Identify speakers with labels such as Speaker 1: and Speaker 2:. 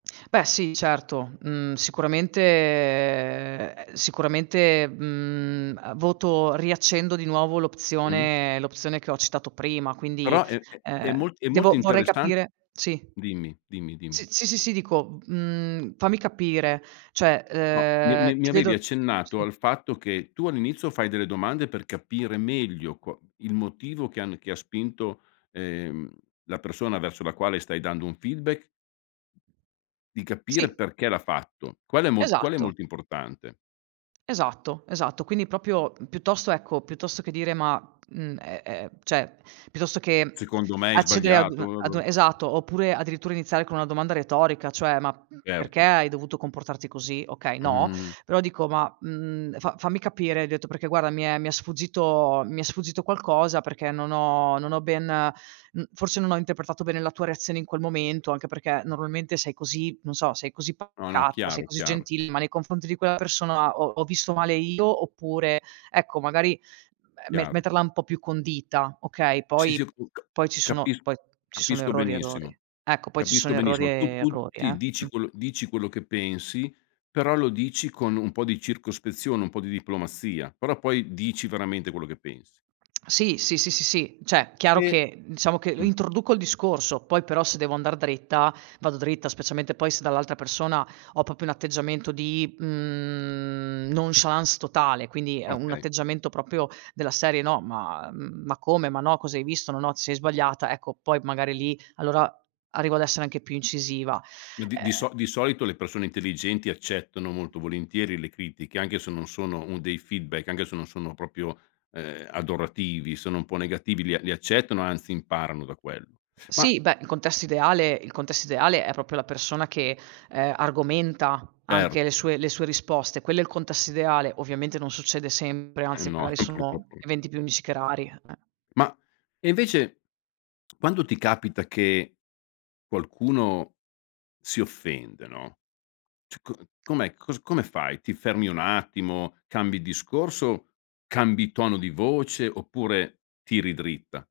Speaker 1: Beh sì certo. Mhmm, sicuramente ehm, sicuramente, mhmm, ehm, voto riaccendo di nuovo
Speaker 2: Mh.
Speaker 1: l'opzione l'opzione che ho citato prima, quindi,
Speaker 2: Però è è è
Speaker 1: ehm,
Speaker 2: mol è molto
Speaker 1: devo vorrei
Speaker 2: interessan
Speaker 1: capire sì.
Speaker 2: dimmi, dimmi, dimmi.
Speaker 1: Sì, sì, sì, sì, dico, mhmm, fammi capire. Cioè,
Speaker 2: No, mi e
Speaker 1: ehm,
Speaker 2: mi mi
Speaker 1: ti
Speaker 2: avevi
Speaker 1: vedo mh,
Speaker 2: accennato
Speaker 1: sì.
Speaker 2: al fatto che tu all'inizio fai delle domande per capire meglio qua il motivo che hanno che ha spinto, ehm, la persona verso la quale stai dando un feedback di capire
Speaker 1: Sì.
Speaker 2: perché l'ha fatto. Quale è mol qual è
Speaker 1: Esatto.
Speaker 2: molto importante?
Speaker 1: Esatto, esatto. Quindi proprio, mhmm, piuttosto ecco, piuttosto che dire ma mhmm, ehm, ehm, cioè piuttosto che
Speaker 2: Secondo me hai
Speaker 1: accedere ad
Speaker 2: sbagliato,
Speaker 1: una
Speaker 2: va
Speaker 1: ad u
Speaker 2: bo.
Speaker 1: esatto, oppure addirittura iniziare con una domanda retorica cioè: "Ma, mhmm, perché
Speaker 2: Certo.
Speaker 1: hai dovuto comportarti così?" Okay no,
Speaker 2: Mh-mh-mh-mh.
Speaker 1: però dico: "Ma, mhmm, fa fammi capire, hai detto perché guarda mi è mi è sfuggito mi è sfuggito qualcosa perché non ho non ho ben mhmm, forse non ho interpretato bene la tua reazione in quel momento. Anche perché normalmente sei così, non so, sei così
Speaker 2: No, no,
Speaker 1: pacata, sei
Speaker 2: chiaro,
Speaker 1: così
Speaker 2: chiaro.
Speaker 1: gentile, ma nei confronti di quella persona ho ho visto male io, oppure" Ecco magari me me
Speaker 2: Chiaro.
Speaker 1: metterla un po' più condita, okay.
Speaker 2: Sì, sì,
Speaker 1: Poi
Speaker 2: [unintelligible]
Speaker 1: poi ci sono
Speaker 2: capis
Speaker 1: poi ci sono
Speaker 2: capisco
Speaker 1: errori,
Speaker 2: benissimo.
Speaker 1: errori. Ecco poi ci
Speaker 2: Capisco
Speaker 1: sono errori e
Speaker 2: benissimo. Tu tu
Speaker 1: errori
Speaker 2: ti
Speaker 1: eh,
Speaker 2: dici
Speaker 1: mh.
Speaker 2: quello dici quello che pensi, però lo dici con un po' di circospezione, un po' di diplomazia. Però poi dici veramente quello che pensi.
Speaker 1: Sì. Sì, sì, sì, sì, cioè, chiaro
Speaker 2: E
Speaker 1: che diciamo che
Speaker 2: mh.
Speaker 1: introduco il discorso, poi però se devo andar dritta vado dritta, specialmente poi se dall'altra persona ho proprio un atteggiamento di, mhmm, nonchalance totale, quindi è un
Speaker 2: Okay.
Speaker 1: atteggiamento proprio della serie: "No ma mhmm, ma come? Ma no, cosa hai visto? No, no ti sei sbagliata." Ecco poi magari lì allora arrivo ad essere anche più incisiva.
Speaker 2: Ma di di
Speaker 1: Ehm
Speaker 2: so di solito le persone intelligenti accettano molto volentieri le critiche anche se non sono un dei feedback, anche se non sono proprio, ehm, adorativi, sono un po' negativi, li a li accettano anzi imparano da quello. Ma
Speaker 1: Sì, beh, il contesto ideale il contesto ideale è proprio la persona che, ehm, argomenta
Speaker 2: Cer
Speaker 1: anche le sue le sue risposte; quello è il contesto ideale. Ovviamente non succede sempre,
Speaker 2: Eh
Speaker 1: anzi
Speaker 2: no
Speaker 1: magari sono
Speaker 2: purtroppo
Speaker 1: eventi più unici che rari. Eh.
Speaker 2: Ma, e invece, quando ti capita che qualcuno si offende, no, cioè co com'è cos come fai? Ti fermi un attimo, cambi discorso, cambi tono di voce, oppure tiri dritta?